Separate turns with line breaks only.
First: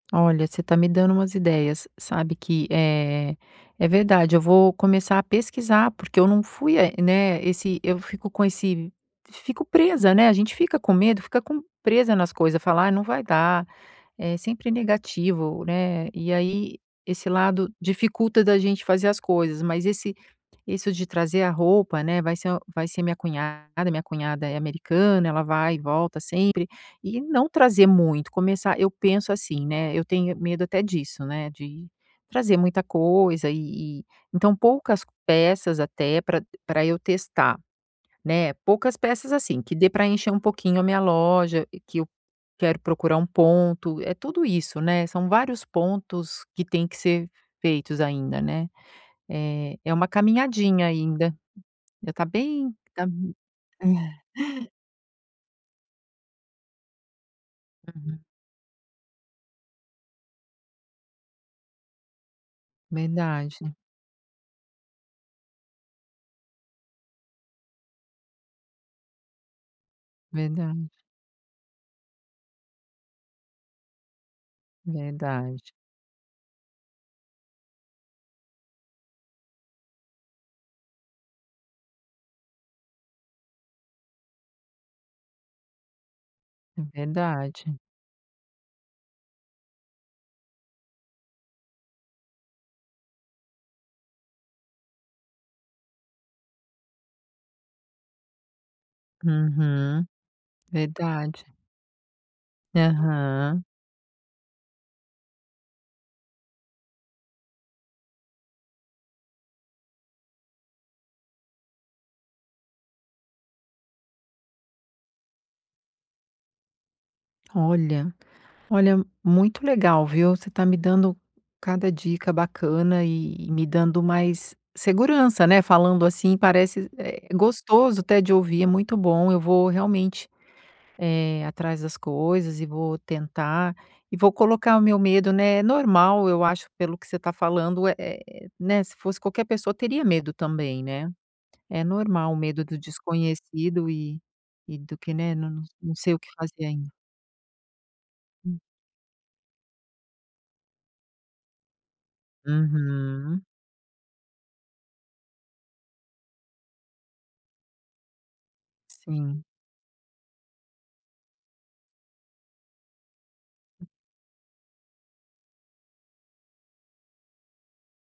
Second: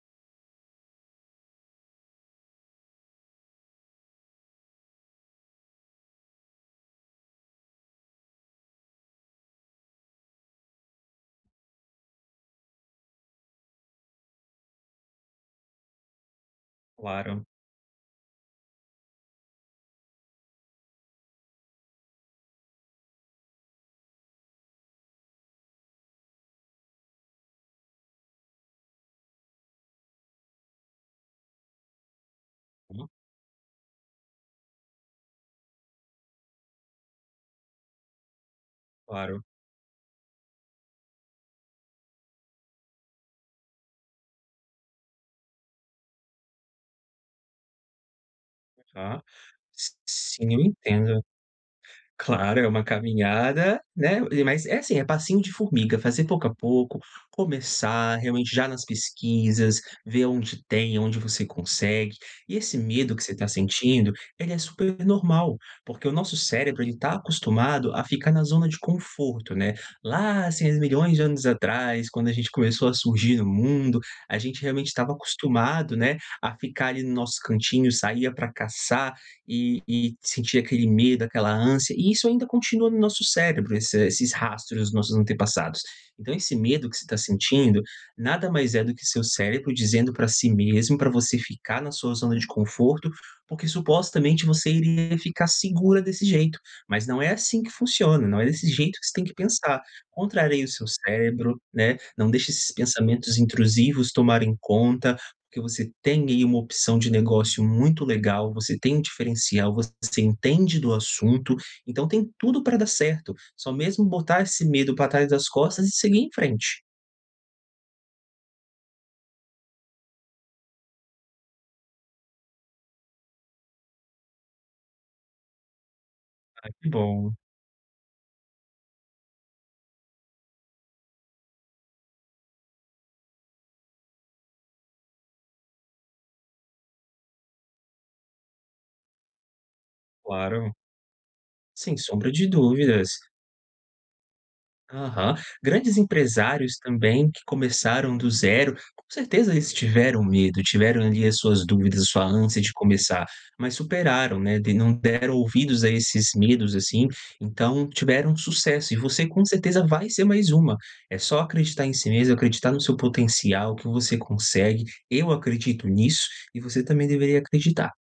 Olha, você tá me dando umas ideias. Sabe que, eh, é verdade, eu vou começar a pesquisar, porque eu não fui a né, esse eu fico com esse f fico presa, né, a gente fica com medo, fica com presa nas coisa, fala: "Ai, não vai dar", é sempre negativo, né. E aí esse
Claro.
lado dificulta da gente fazer as coisas, mas esse isso de trazer a roupa, né, vai ser uma vai ser minha cunhada, minha cunhada é americana, ela vai e volta sempre. E não trazer muito, começar eu penso assim, né, eu tenho medo até disso, né, de trazer muita
Hum.
coisa e e então poucas peças até pra pra eu testar, né. Poucas peças,
Claro.
assim, que dê pra encher um pouquinho a minha loja que eu quero procurar um ponto, é tudo isso né, são vários pontos que têm que ser feitos ainda, né.
Ah.
É é
S
uma
sim, eu
caminhadinha
entendo.
ainda ainda tá
Claro, é
bem
uma
tá, hum
caminhada, né,
é.
e mas é assim, é passinho de formiga, fazer pouco a pouco, começar
Uhum.
realmente já nas pesquisas, ver onde tem, onde você consegue. E esse medo que você tá
Verdade.
sentindo, ele é super normal, porque o nosso cérebro ele tá acostumado a ficar na zona de conforto, né. Lá há seis
Verdade.
milhões de anos atrás quando a gente começou a surgir no mundo, a gente realmente estava
Verdade.
acostumado, né, a ficar ali no nosso cantinho, saía pra caçar e e sentia aquele medo, aquela ânsia e isso ainda continua no nosso cérebro, esse esses rastros dos nossos antepassados. Então esse
É
medo que você tá
verdade.
sentindo, nada mais é do que seu cérebro dizendo pra si mesmo pra você ficar na sua zona de conforto, porque supostamente você iria ficar segura desse jeito, mas não é assim que funciona, não é desse jeito que você tem que pensar.
Uhum,
Contraria o seu
verdade.
cérebro, né, não deixa esses pensamentos
Aham.
intrusivos tomarem conta, porque você tem aí uma opção de negócio muito legal, você tem um diferencial, você entende do assunto, então tem tudo pra dar certo, só mesmo botar esse medo pra trás das costas e seguir em frente.
Olha olha, muito legal, viu, você tá me dando cada dica bacana e me dando mais segurança, né, falando assim
Ah,
parece
que
é
bom.
gostoso até de ouvir, é muito bom, eu vou realmente, eh, atrás das coisas e vou tentar e vou colocar o meu medo, né é normal, eu acho pelo que você tá falando, é é, né, se fosse qualquer pessoa teria medo
Claro.
também, né. É
Sem sombra
normal o
de
medo do
dúvidas.
desconhecido e e do que né,
Aham.
não não
Grandes
sei o que fazer
empresários
ainda.
também que começaram do
Hum.
0, com certeza eles tiveram medo, tiveram ali as suas dúvidas, a sua ânsia de começar,
Uhum.
mas superaram, né, tem não deram ouvidos a esses medos, assim, então tiveram sucesso e você,
Sim.
com certeza, vai ser mais uma. É só acreditar em si mesma, acreditar no seu potencial, que
Hum.
você consegue, eu acredito nisso e você também deveria acreditar.